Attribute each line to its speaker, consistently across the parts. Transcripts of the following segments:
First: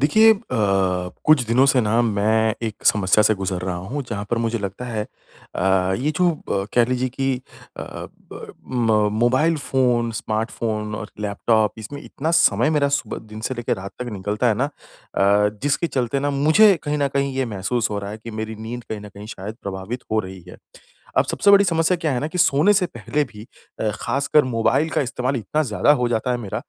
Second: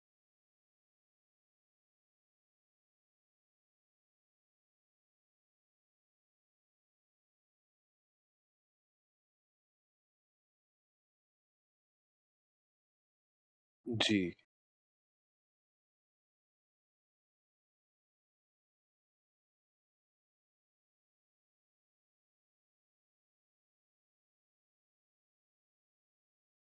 Speaker 1: देखिए कुछ दिनों से ना मैं एक समस्या से गुज़र रहा हूँ जहाँ पर मुझे लगता है ये जो कह लीजिए कि अ, ब म मोबाइल फ़ोन, स्मार्टफ़ोन और लैपटॉप इसमें इतना समय मेरा सुबह दिन से लेके रात तक
Speaker 2: जी,
Speaker 1: निकलता है ना जिसके चलते ना मुझे कहीं न कहीं ये महसूस हो रहा है कि मेरी नींद कहीं न कहीं शायद प्रभावित हो रही है। अब सबसे बड़ी समस्या क्या है ना कि सोने से पहले भी ख़ासकर मोबाइल का इस्तेमाल इतना ज़्यादा हो जाता है मेरा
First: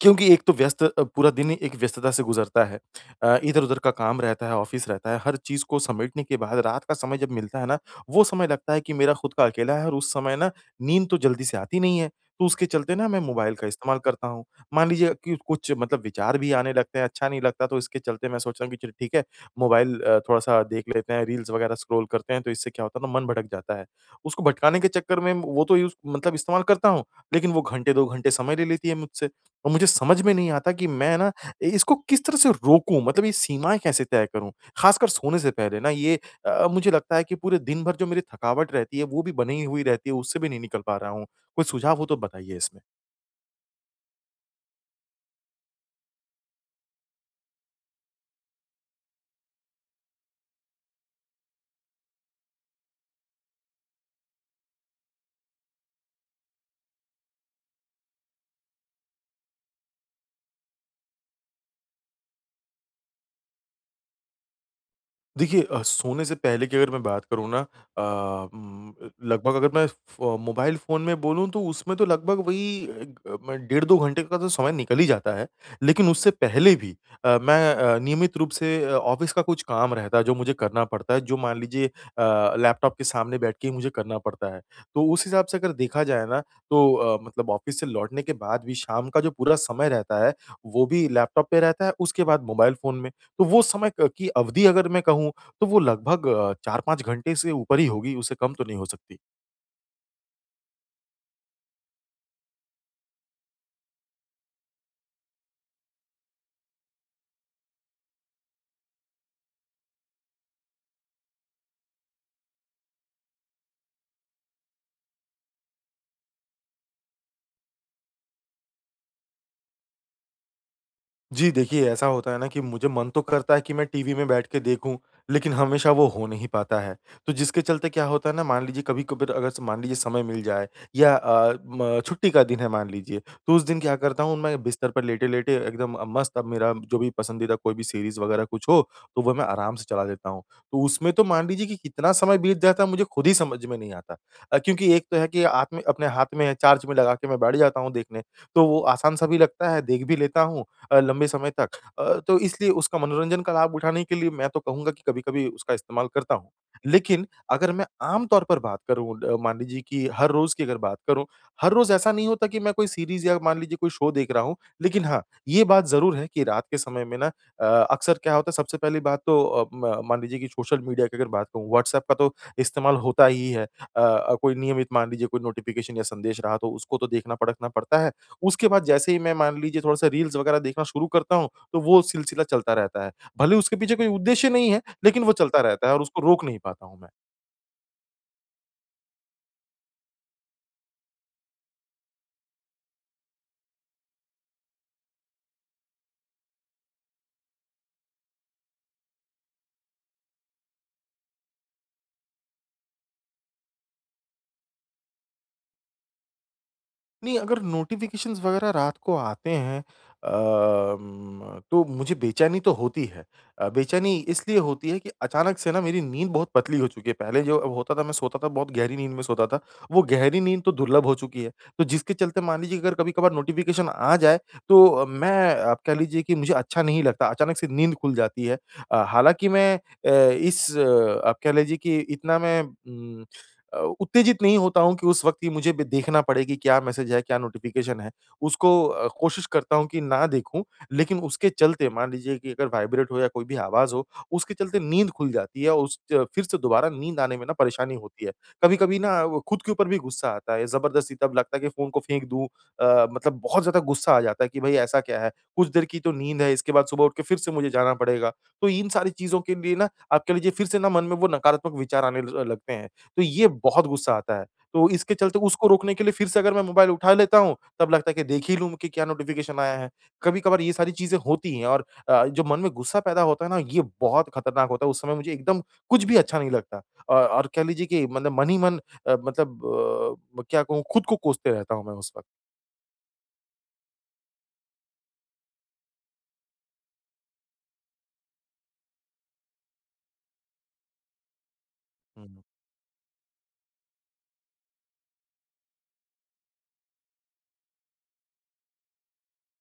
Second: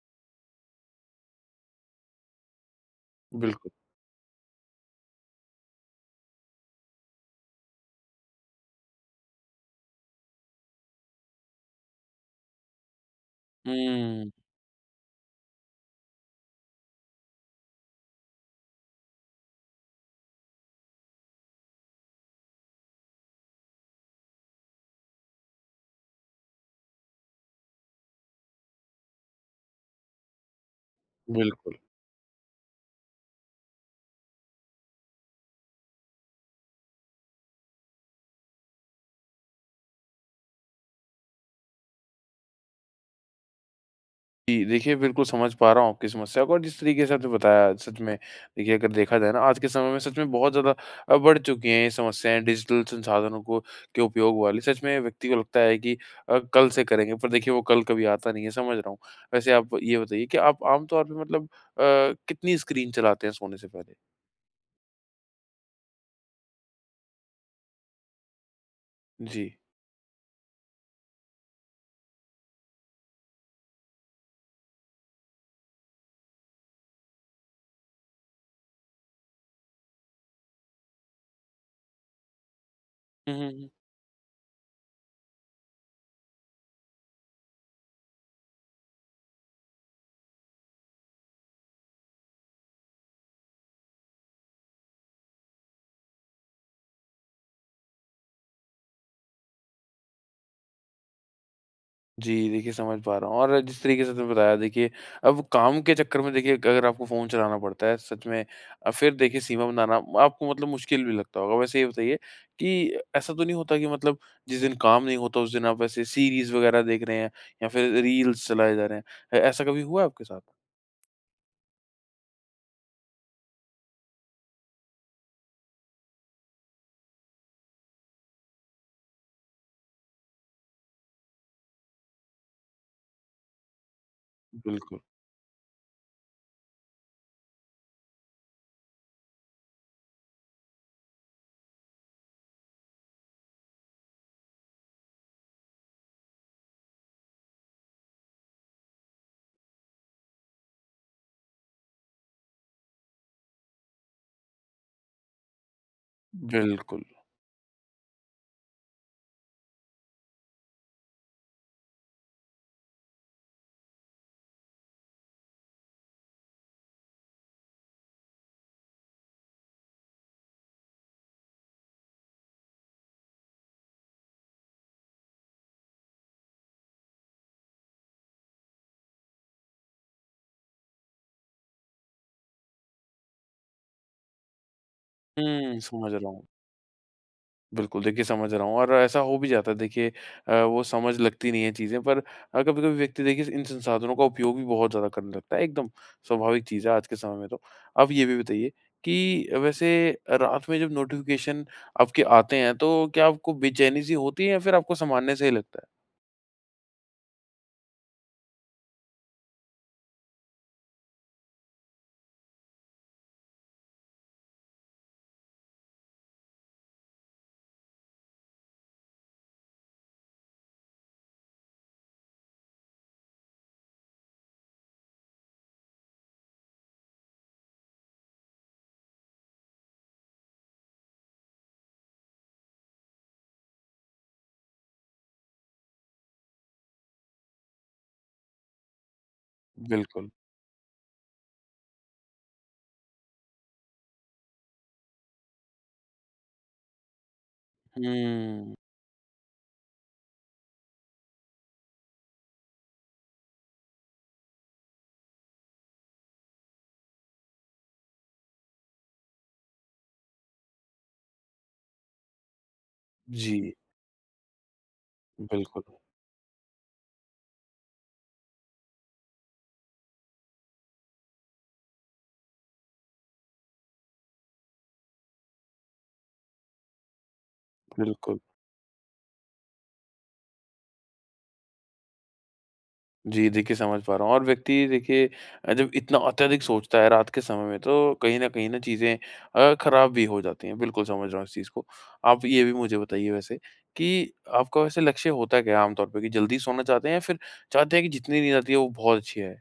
Speaker 1: क्योंकि एक तो व्यस्त पूरा दिन ही एक व्यस्तता से गुज़रता है।
Speaker 2: बिल्कुल।
Speaker 1: इधर-उधर का काम रहता है, ऑफ़िस रहता है, हर चीज़ को समेटने के बाद रात का समय जब मिलता है ना, वो समय लगता है कि मेरा खुद का अकेला है और उस समय ना नींद तो जल्दी से आती नहीं है। तो उसके चलते ना मैं मोबाइल का इस्तेमाल करता
Speaker 2: हुँ।
Speaker 1: हूँ। मान लीजिए कि कुछ मतलब विचार भी आने लगते हैं, अच्छा नहीं लगता तो इसके चलते मैं सोचता हूँ कि चलो ठीक है, मोबाइल थोड़ा-सा देख लेते हैं, रील्स वग़ैरह स्क्रॉल करते हैं तो इससे क्या होता है ना मन भटक जाता है। उसको भटकाने के चक्कर में वो तो यूज़ मतलब इस्तेमाल करता हूँ, लेकिन वो घंटे 2 घंटे समय ले लेती है मुझसे। और मुझे समझ में नहीं आता कि मैं ना इ
Speaker 2: बिल्कुल।
Speaker 1: इसको किस तरह से रोकूँ? मतलब ये सीमाएँ कैसे तय करूँ? ख़ासकर सोने से पहले ना ये मुझे लगता है कि पूरे दिन भर जो मेरी थकावट रहती है, वो भी बनी हुई रहती है, उससे भी नहीं निकल पा रहा हूँ। कोई सुझाव हो तो बताइए इसमें?
Speaker 2: जी, देखिए, बिल्कुल समझ पा रहा हूँ आपकी समस्या को। और जिस तरीके से आपने बताया, सच में देखिए, अगर देखा जाए ना, आज के समय में सच में बहुत ज़्यादा बढ़ चुकी हैं ये समस्याएँ डिजिटल संसाधनों को के उपयोग वाली। सच में व्यक्ति को लगता है कि कल से करेंगे, पर देखिए वो कल कभी आता नहीं है, समझ रहा हूँ। वैसे आप ये बताइए कि आप आम तौर पे मतलब कितनी स्क्रीन चलाते हैं सोने से पहले?
Speaker 1: देखिए सोने से पहले की अगर मैं बात करूँ ना अ, उम,
Speaker 2: जी।
Speaker 1: लगभग अगर मैं फ़ मोबाइल फ़ोन में बोलूँ तो उसमें तो लगभग वही अ, ग मैं डेढ़ 2 घंटे का तो समय निकल ही जाता है। लेकिन उससे पहले भी मैं नियमित रूप से ऑफ़िस का कुछ काम रहता है जो मुझे करना पड़ता है, जो मान लीजिए लैपटॉप के सामने बैठ के ही मुझे करना पड़ता है। तो उस हिसाब से अगर देखा जाए ना तो मतलब ऑफ़िस से लौटने के बाद भी शाम का जो पूरा समय रहता है, वो भी लैपटॉप पे रहता है, उसके बाद मोबाइल फ़ोन में। तो वो समय क की अवधि अगर मैं कहूँ, तो वो लगभग 4-5 घंटे से ऊपर ही होगी, उससे कम तो नहीं हो सकती।
Speaker 2: जी, देखिए, समझ पा रहा हूँ। और जिस तरीके से आपने बताया देखिए, अब काम के चक्कर में देखिए, अगर आपको फ़ोन चलाना पड़ता है सच में, फिर देखिए सीमा बनाना आपको मतलब मुश्किल भी लगता होगा। वैसे ये बताइए कि ऐसा तो नहीं होता कि मतलब जिस दिन काम नहीं होता उस दिन आप ऐसे सीरीज़ वग़ैरह देख रहे हैं या फिर रील्स चलाए जा रहे हैं? ऐ ऐसा कभी हुआ है आपके साथ?
Speaker 1: जी, देखिए ऐसा होता है ना कि मुझे मन तो करता है कि मैं टीवी में बैठ के देखूँ, लेकिन हमेशा वो हो नहीं पाता है। तो जिसके चलते क्या होता है ना मान लीजिए कभी-कभार अगर स मान लीजिए समय मिल जाए या अ, म छुट्टी का दिन है मान लीजिए, तो उस दिन क्या करता हूँ मैं बिस्तर
Speaker 2: बिल्कुल।
Speaker 1: पर लेटे-लेटे एकदम मस्त अब मेरा जो भी पसंदीदा कोई भी सीरीज़ वगैरह कुछ हो, तो वो मैं आराम से चला लेता हूँ। तो उसमें तो मान लीजिए कि कितना समय बीत जाता है मुझे खुद ही समझ में नहीं आता। क्योंकि एक तो है कि आत में अपने हाथ में है, चार्ज में लगा के मैं बैठ जाता हूँ देखने, तो वो आसान-सा भी लगता है, देख भी लेता हूँ लंबे समय तक। तो इसलिए उसका मनोरंजन का लाभ उठाने के लिए मैं तो कहूँगा कि कभी-कभी उसका इस्तेमाल करता हूँ।
Speaker 2: बिल्कुल।
Speaker 1: लेकिन अगर मैं आम तौर पर बात करूँ मान लीजिए कि हर रोज़ की अगर बात करूँ, हर रोज़ ऐसा नहीं होता कि मैं कोई सीरीज़ या मान लीजिए कोई शो देख रहा हूँ। लेकिन हाँ, ये बात ज़रूर है कि रात के समय में ना अ, अक्सर क्या होता है सबसे पहली बात तो अ, म मान लीजिए कि सोशल मीडिया की अगर बात कहूँ, व्हाट्सऐप का तो इस्तेमाल होता ही है। कोई नियमित मान लीजिए कोई नोटिफ़िकेशन या संदेश रहा तो उसको तो देखना, परखना पड़ता है। उसके बाद जैसे ही मैं मान लीजिए थोड़ा-सा रील्स वगैरह देखना शुरू करता हूँ, तो वो सिलसिला चलता रहता है। भले उसके पीछे कोई उद्देश्य नहीं है, लेकिन वो चलता
Speaker 2: हुँ,
Speaker 1: रहता है और
Speaker 2: समझ
Speaker 1: उसको
Speaker 2: रहा
Speaker 1: रोक
Speaker 2: हूँ।
Speaker 1: नहीं पाता हूँ मैं।
Speaker 2: बिल्कुल, देखिए समझ रहा हूँ। और ऐसा हो भी जाता है देखिए, वो समझ लगती नहीं है चीज़ें पर। कभी-कभी व्यक्ति देखिए इन संसाधनों का उपयोग भी बहुत ज़्यादा करने लगता है, एकदम स्वाभाविक चीज़ है आज के समय में तो। अब ये भी बताइए कि वैसे रात में जब नोटिफ़िकेशन आपके आते हैं तो क्या आपको बेचैनी सी होती है या फिर आपको सामान्य सा ही लगता है?
Speaker 1: नहीं, अगर नोटिफ़िकेशंस वगैरह रात को आते हैं तो मुझे बेचैनी तो होती है। बेचैनी इसलिए होती है कि अचानक से ना मेरी नींद बहुत पतली हो चुकी है। पहले जो अब होता था मैं सोता था बहुत गहरी नींद में सोता था, वो गहरी नींद तो दुर्लभ हो चुकी है। तो जिसके चलते मान लीजिए अगर कभी-कभार नोटिफ़िकेशन आ जाए तो मैं आप कह लीजिए कि मुझे अच्छा नहीं लगता, अचानक से नींद खुल जाती है। हालाँकि मैं आप कह लीजिए कि इतना मैं उत्तेजित नहीं होता हूँ कि उस वक़्त ही मुझे ब देखना पड़े कि क्या मैसेज है, क्या नोटिफ़िकेशन है। उसको कोशिश करता हूँ कि ना
Speaker 2: बिल्कुल।
Speaker 1: देखूँ, लेकिन उसके चलते मान लीजिए कि अगर वाइब्रेट हो या कोई भी आवाज़ हो, उसके चलते नींद खुल जाती है और उस च फिर से दोबारा नींद आने में ना परेशानी होती है।
Speaker 2: हुँ।
Speaker 1: कभी-कभी ना वो खुद के ऊपर भी गुस्सा आता है, ज़बरदस्ती तब लगता है कि फ़ोन को फेंक दूँ मतलब बहुत ज़्यादा गुस्सा आ जाता है कि भई ऐसा क्या है? कुछ देर की तो नींद है, इसके बाद सुबह उठ के फिर से मुझे जाना पड़ेगा। तो इन सारी चीज़ों के लिए ना आप कह लीजिए फिर से ना मन में वो नकारात्मक विचार आने ल लगते हैं। तो ये
Speaker 2: जी,
Speaker 1: बहुत गुस्सा आता है। तो इसके चलते उसको
Speaker 2: बिल्कुल,
Speaker 1: रोकने के लिए फिर से अगर मैं मोबाइल उठा लेता हूँ, तब लगता है कि देख ही लूँ कि क्या नोटिफ़िकेशन आया है। कभी-कभार ये सारी चीज़ें होती हैं और जो मन में गुस्सा पैदा होता है ना, ये बहुत खतरनाक होता है। उस समय मुझे एकदम कुछ भी अच्छा नहीं लगता। और कह लीजिए कि मतलब
Speaker 2: बिल्कुल।
Speaker 1: मन ही मन अ, मतलब क्या कहूँ खुद को कोसते रहता हूँ मैं उस वक़्त।
Speaker 2: जी, देखिए, समझ पा रहा हूँ। और व्यक्ति देखिए, जब इतना अत्यधिक सोचता है रात के समय में, तो कहीं न कहीं ना चीज़ें ख़राब भी हो जाती हैं। बिल्कुल समझ रहा हूँ इस चीज़ को।
Speaker 1: हुँ।
Speaker 2: आप ये भी मुझे बताइए वैसे कि आपका वैसे लक्ष्य होता क्या है आम तौर पे कि जल्दी सोना चाहते हैं या फिर चाहते हैं कि जितनी नींद आती है वो बहुत अच्छी आए?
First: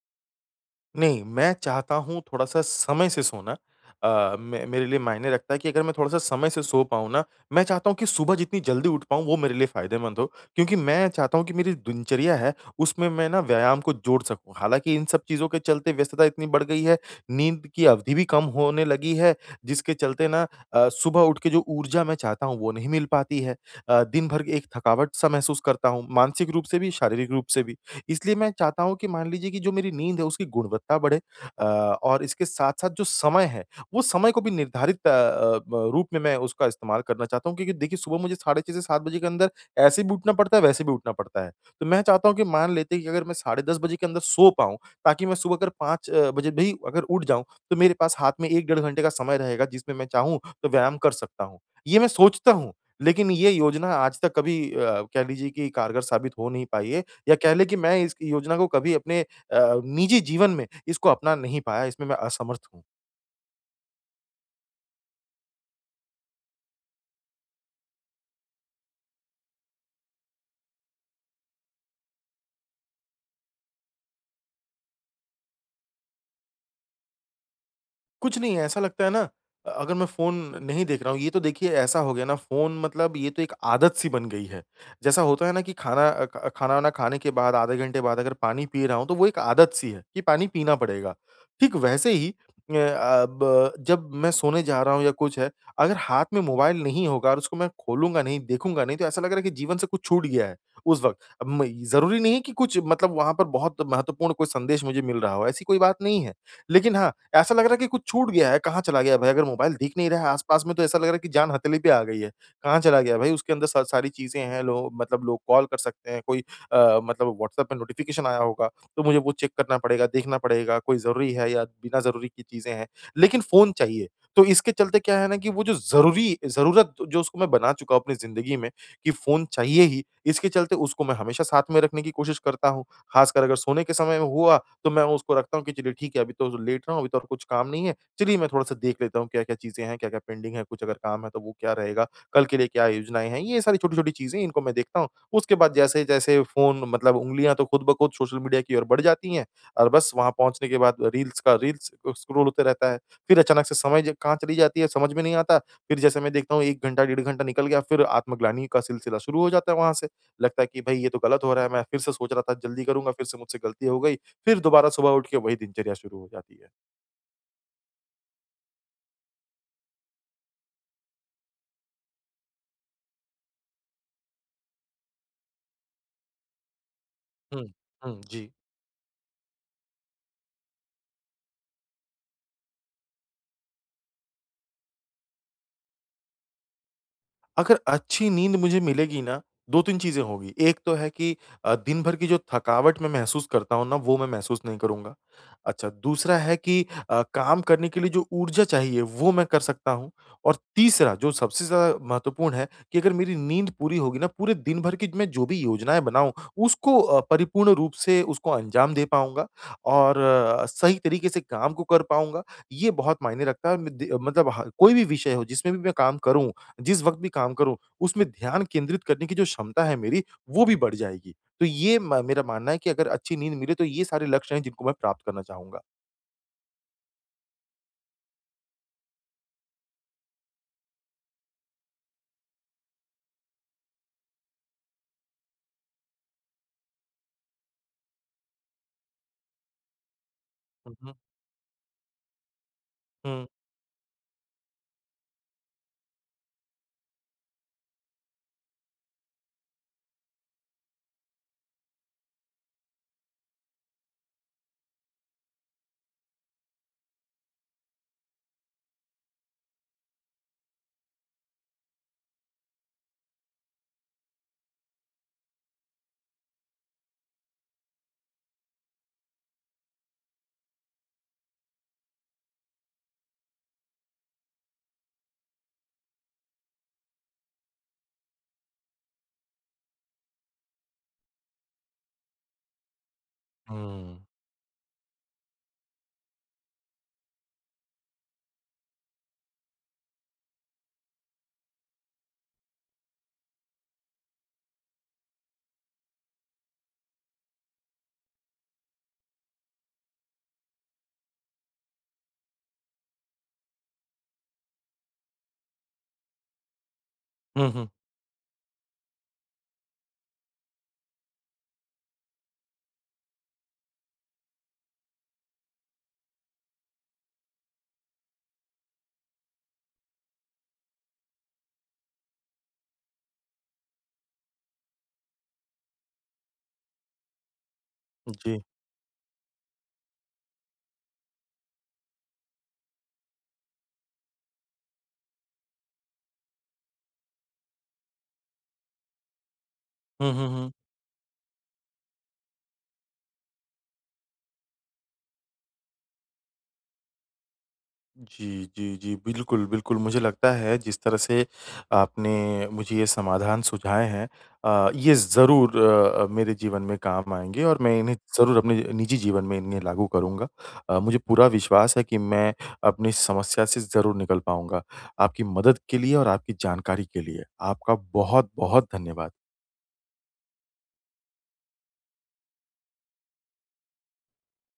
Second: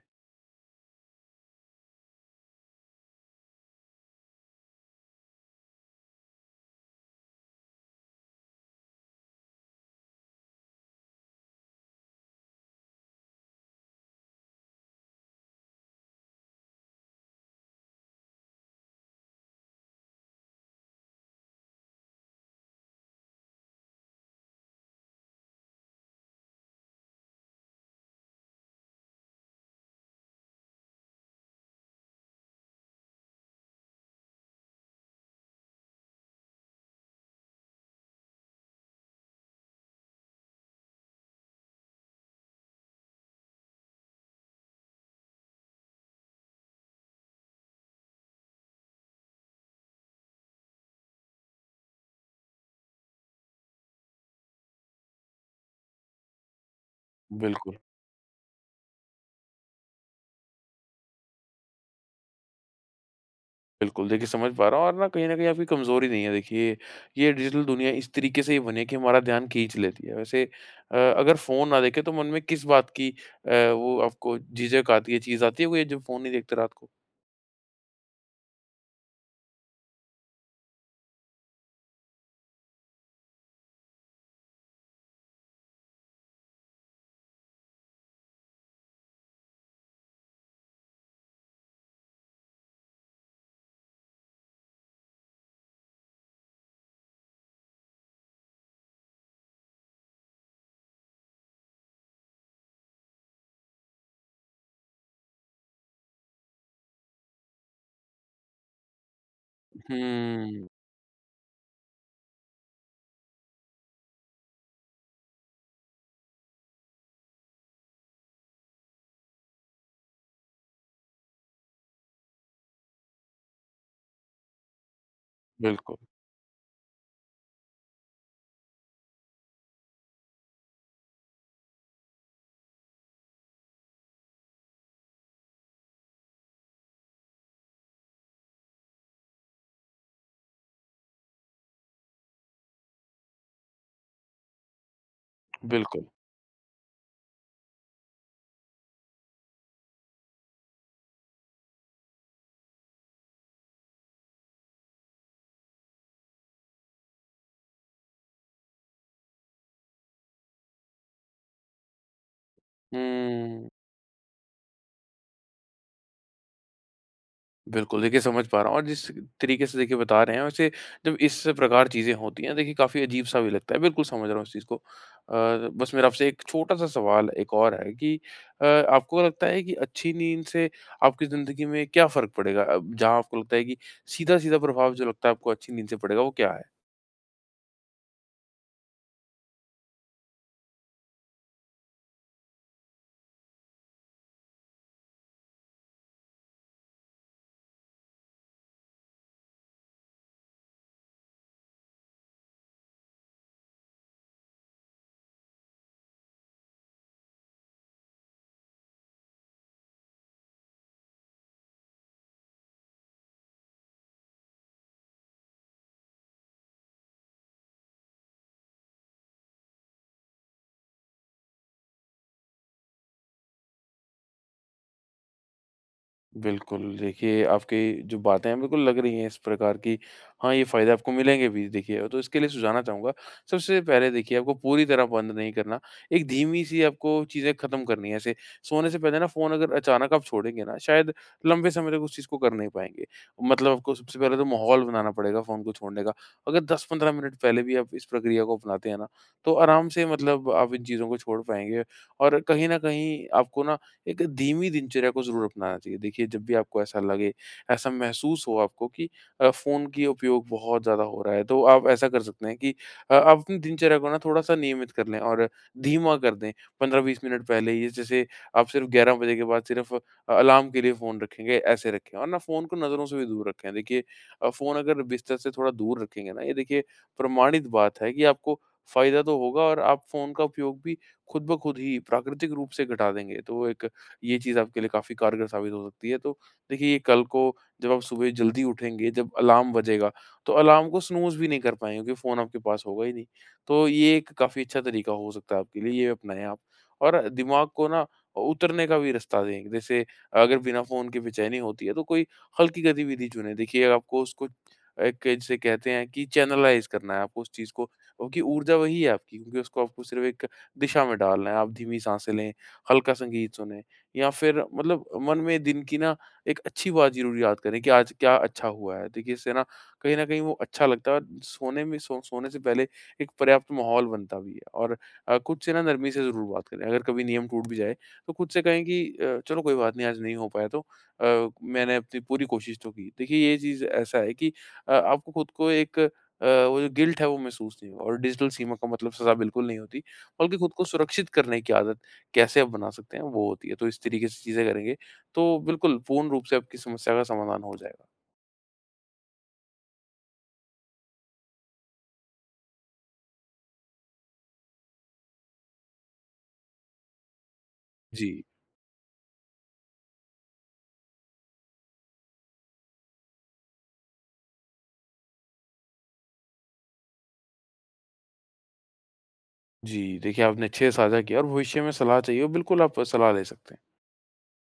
Speaker 1: नहीं, मैं चाहता हूँ थोड़ा-सा समय से सोना। अ, मे मेरे लिए मायने रखता है कि अगर मैं थोड़ा-सा समय से सो पाऊँ ना, मैं चाहता हूँ कि सुबह जितनी जल्दी उठ पाऊँ, वो मेरे लिए फ़ायदेमंद हो। क्योंकि मैं चाहता हूँ कि मेरी दिनचर्या है, उसमें मैं ना व्यायाम को जोड़ सकूँ। हालाँकि इन सब चीज़ों के चलते व्यस्तता इतनी बढ़ गई है, नींद की अवधि भी कम होने लगी है, जिसके चलते ना सुबह उठ के जो ऊर्जा मैं चाहता हूँ, वो नहीं मिल पाती है। दिन भर एक थकावट-सा महसूस करता हूँ, मानसिक रूप से भी, शारीरिक रूप से भी। इसलिए मैं चाहता हूँ कि मान लीजिए कि जो मेरी नींद है उसकी गुणवत्ता बढ़े अ, और इसके साथ-साथ जो समय है, वो समय को भी निर्धारित अ अ, ब रूप में मैं उसका इस्तेमाल करना चाहता हूँ क्योंकि देखिए सुबह मुझे साढ़े 6 से 7 बजे के अंदर ऐसे भी उठना पड़ता है, वैसे भी उठना पड़ता है। तो मैं चाहता हूँ कि मान लेते हैं कि अगर मैं साढ़े 10 बजे के अंदर सो पाऊँ ताकि मैं सुबह अगर 5 बजे भी अगर उठ जाऊँ तो मेरे पास हाथ में 1 डेढ़ घंटे का समय रहेगा जिसमें मैं चाहूँ तो व्यायाम कर सकता हूँ। ये मैं सोचता हूँ, लेकिन ये योजना आज तक कभी कह लीजिए कि कारगर साबित हो नहीं पाई है। या कह लें कि
Speaker 2: बिल्कुल।
Speaker 1: मैं इस योजना को कभी अपने निजी जीवन में इसको अपना नहीं पाया, इसमें मैं असमर्थ हूँ।
Speaker 2: बिल्कुल, देखिए, समझ पा रहा हूँ। और ना कहीं न कहीं आपकी कमज़ोरी नहीं है देखिए, ये डिजिटल दुनिया इस तरीके से ही बनी है कि हमारा ध्यान खींच लेती है। वैसे अगर फ़ोन ना देखें तो मन में किस बात की वो आपको झिझक आती है, चीज़ आती है कोई जब फ़ोन नहीं देखते रात को?
Speaker 1: कुछ नहीं है, ऐसा लगता है ना अगर मैं फ़ोन नहीं देख रहा हूँ, ये तो देखिए ऐसा हो गया ना फ़ोन मतलब ये तो एक आदत-सी बन गई है। जैसा होता है ना कि खाना अ, ख खाना-वाना खाने के बाद आधे घंटे बाद अगर पानी पी रहा हूँ, तो वो एक आदत-सी है कि पानी पीना पड़ेगा। ठीक वैसे ही जब मैं सोने जा रहा हूँ या कुछ है, अगर हाथ में मोबाइल नहीं होगा और उसको मैं खोलूँगा नहीं, देखूँगा नहीं, तो ऐसा लग रहा है कि जीवन से कुछ छूट गया है उस वक़्त। अब मैं ज़रूरी नहीं है कि कुछ मतलब वहाँ पर बहुत महत्वपूर्ण कोई संदेश मुझे मिल रहा हो, ऐसी कोई बात नहीं है। लेकिन हाँ, ऐसा लग रहा है कि कुछ छूट गया है, कहाँ चला गया भाई? अगर मोबाइल दिख नहीं रहा है आस-पास
Speaker 2: हुँ,
Speaker 1: में तो ऐसा लग रहा है कि जान हथेली पे आ गई है। कहाँ चला गया भाई? उसके अंदर स सारी चीज़ें हैं, लो मतलब लोग कॉल कर सकते हैं, कोई मतलब व्हाट्सएप पे नोटिफ़िकेशन आया होगा, तो मुझे वो चेक करना पड़ेगा, देखना पड़ेगा, कोई ज़रूरी है या बिना ज़रूरी की चीज़ें हैं। लेकिन फ़ोन चाहिए, तो इसके चलते क्या है ना कि वो जो
Speaker 2: बिल्कुल,
Speaker 1: ज़रूरी ज़रूरत जो उसको मैं बना चुका हूँ अपनी ज़िंदगी में कि फ़ोन चाहिए ही, इसके चलते उसको मैं हमेशा साथ में रखने की कोशिश करता हूँ। ख़ासकर अगर सोने के समय में हुआ तो मैं उसको रखता हूँ कि चलिए ठीक है, अभी तो लेट रहा हूँ, अभी तो और कुछ काम नहीं है। चलिए मैं थोड़ा-सा देख लेता हूँ क्या-क्या चीज़ें हैं, क्या-क्या पेंडिंग है, कुछ अगर काम है तो वो क्या रहेगा, कल के लिए क्या योजनाएँ हैं। ये सारी छोटी-छोटी चीज़ें इनको मैं देखता हूँ। उसके बाद
Speaker 2: बिल्कुल।
Speaker 1: जैसे-जैसे फ़ोन मतलब उँगलियाँ तो खुद ब खुद सोशल मीडिया की ओर बढ़ जाती हैं और बस वहाँ पहुँचने के बाद रील्स स्क्रॉल होते रहता है। फिर अचानक से समय ज कहाँ चली जाती है समझ में नहीं आता। फिर जैसे मैं देखता हूँ 1 घंटा, डेढ़ घंटा निकल गया, फिर आत्मग्लानि का सिलसिला शुरू हो जाता है वहाँ से। लगता है कि भई ये तो गलत हो रहा है, मैं फिर से सोच रहा था जल्दी करूँगा, फिर से मुझसे
Speaker 2: हुँ।
Speaker 1: गलती हो गई। फिर दोबारा सुबह उठ के वही दिनचर्या शुरू हो जाती है।
Speaker 2: बिल्कुल, देखिए समझ पा रहा हूँ। और जिस तरीके से देखिए बता रहे हैं वैसे, जब इस प्रकार चीज़ें होती हैं देखिए, काफ़ी अजीब-सा भी लगता है। बिल्कुल समझ रहा हूँ इस चीज़ को। बस मेरा आपसे एक छोटा-सा सवाल एक
Speaker 1: हुँ।
Speaker 2: और है कि
Speaker 1: हुँ, जी।
Speaker 2: आपको लगता है कि अच्छी नींद से आपकी ज़िंदगी में क्या फ़र्क पड़ेगा? अब जहाँ आपको लगता है कि सीधा-सीधा प्रभाव जो लगता है आपको अच्छी नींद से पड़ेगा वो क्या है?
Speaker 1: अगर अच्छी नींद मुझे मिलेगी ना, 2-3 चीज़ें होंगी। एक तो है कि दिन भर की जो थकावट मैं महसूस करता हूँ ना, वो मैं महसूस नहीं करूँगा। अच्छा, दूसरा है कि काम करने के लिए जो ऊर्जा चाहिए, वो मैं कर सकता हूँ। और तीसरा, जो सबसे ज़्यादा महत्वपूर्ण है कि अगर मेरी नींद पूरी होगी ना, पूरे दिन भर की मैं जो भी योजनाएँ बनाऊँ, उसको अ, परिपूर्ण रूप से उसको अंजाम दे पाऊँगा और सही तरीके से काम को कर पाऊँगा। ये बहुत मायने रखता है। मैं दे मतलब ह कोई भी विषय हो, जिसमें भी मैं काम करूँ, जिस वक़्त भी काम करूँ, उसमें ध्यान केंद्रित करने की जो क्षमता है मेरी, वो भी बढ़ जाएगी। तो ये म मेरा मानना है कि अगर अच्छी नींद मिले, तो ये सारे लक्ष्य हैं जिनको मैं प्राप्त करना चाहूँगा।
Speaker 2: बिल्कुल, देखिए आपकी जो बातें हैं बिल्कुल लग रही हैं इस प्रकार की। हाँ, ये फ़ायदे आपको मिलेंगे भी देखिए, तो इसके लिए सुझाना चाहूँगा। सबसे पहले देखिए, आपको पूरी तरह बंद नहीं करना, एक धीमी-सी आपको चीज़ें ख़त्म करनी है ऐसे। सोने से पहले ना फ़ोन अगर अचानक आप छोड़ेंगे ना,
Speaker 1: हुँ,
Speaker 2: शायद
Speaker 1: हुँ।
Speaker 2: लंबे समय तक उस चीज़ को कर नहीं पाएँगे।
Speaker 1: हुँ।
Speaker 2: मतलब आपको सबसे पहले तो माहौल बनाना पड़ेगा फ़ोन को छोड़ने का। अगर 10-15 मिनट पहले भी आप इस प्रक्रिया को अपनाते हैं ना, तो आराम से मतलब आप इन चीज़ों को छोड़ पाएँगे और कहीं न कहीं आपको ना एक धीमी दिनचर्या को ज़रूर अपनाना चाहिए। देखिए जब भी आपको ऐसा लगे, ऐसा महसूस हो आपको कि फ़ोन की उपयोग बहुत ज़्यादा हो रहा है, तो आप ऐसा कर सकते हैं कि आप अपनी दिनचर्या को ना थोड़ा-सा नियमित कर लें और धीमा कर दें। 15-20 मिनट पहले ही जैसे आप सिर्फ़ 11 बजे के बाद सिर्फ़ अलार्म के लिए फ़ोन रखेंगे, ऐसे रखें और ना फ़ोन को नज़रों से भी दूर रखें। देखिए फ़ोन अगर बिस्तर से थोड़ा दूर रखेंगे ना, ये देखिए प्रमाणित बात है कि आपको फ़ायदा तो होगा और आप फ़ोन का उपयोग भी खुद ब खुद ही प्राकृतिक रूप से घटा देंगे। तो एक
Speaker 1: हुँ।
Speaker 2: ये चीज़ आपके लिए काफ़ी कारगर साबित हो सकती है। तो देखिए, ये कल को जब आप सुबह जल्दी उठेंगे, जब अलार्म बजेगा, तो अलार्म को स्नूज़ भी नहीं कर पाएँगे क्योंकि फ़ोन आपके पास होगा ही नहीं। तो ये एक काफ़ी अच्छा तरीका हो सकता है आपके लिए, ये अपनाएँ आप। और दिमाग को ना उतरने का भी रास्ता दें। जैसे अगर बिना फ़ोन के बेचैनी होती है तो कोई हल्की गतिविधि चुनें। देखिए आपको उसको एक जिसे कहते हैं कि चैनलाइज़ करना है आपको उस
Speaker 1: हुँ,
Speaker 2: चीज़ को,
Speaker 1: हुँ।
Speaker 2: क्योंकि ऊर्जा वही है आपकी, क्योंकि उसको आपको सिर्फ़ एक दिशा में डालना है। आप धीमी साँसें लें, हल्का संगीत सुनें। या फिर मतलब मन में दिन की ना एक अच्छी बात ज़रूर याद करें कि आज क्या अच्छा हुआ है। देखिए इससे ना कहीं न कहीं वो अच्छा लगता है और सोने में सोने से पहले एक पर्याप्त माहौल बनता भी है। और खुद से ना नरमी से ज़रूर बात करें। अगर कभी नियम टूट भी जाए, तो खुद
Speaker 1: जी।
Speaker 2: से कहें कि चलो कोई बात नहीं, आज नहीं हो पाया तो मैंने अपनी पूरी कोशिश तो की। देखिए ये चीज़ ऐसा है कि आपको खुद को एक वो जो गिल्ट है वो महसूस नहीं होगा, और डिजिटल सीमा का मतलब सज़ा बिल्कुल नहीं होती,
Speaker 1: हुँ, हुँ,
Speaker 2: बल्कि
Speaker 1: हुँ।
Speaker 2: खुद को सुरक्षित करने की आदत कैसे आप बना सकते हैं वो होती है। तो इस तरीके से चीज़ें करेंगे, तो बिल्कुल पूर्ण रूप से आपकी समस्या का समाधान हो जाएगा।
Speaker 1: जी, जी, जी। बिल्कुल, बिल्कुल मुझे लगता है जिस तरह से आपने मुझे ये समाधान सुझाए हैं ये ज़रूर मेरे जीवन में काम आएँगे और मैं इन्हें
Speaker 2: जी,
Speaker 1: ज़रूर अपने निजी जीवन में इन्हें लागू करूँगा। मुझे पूरा विश्वास है कि मैं अपनी समस्या से ज़रूर निकल पाऊँगा। आपकी मदद के लिए और आपकी जानकारी के लिए आपका बहुत-बहुत धन्यवाद।
Speaker 2: जी। देखिए आपने अच्छे से साझा किया, और भविष्य में सलाह चाहिए हो, बिल्कुल आप सलाह ले सकते हैं।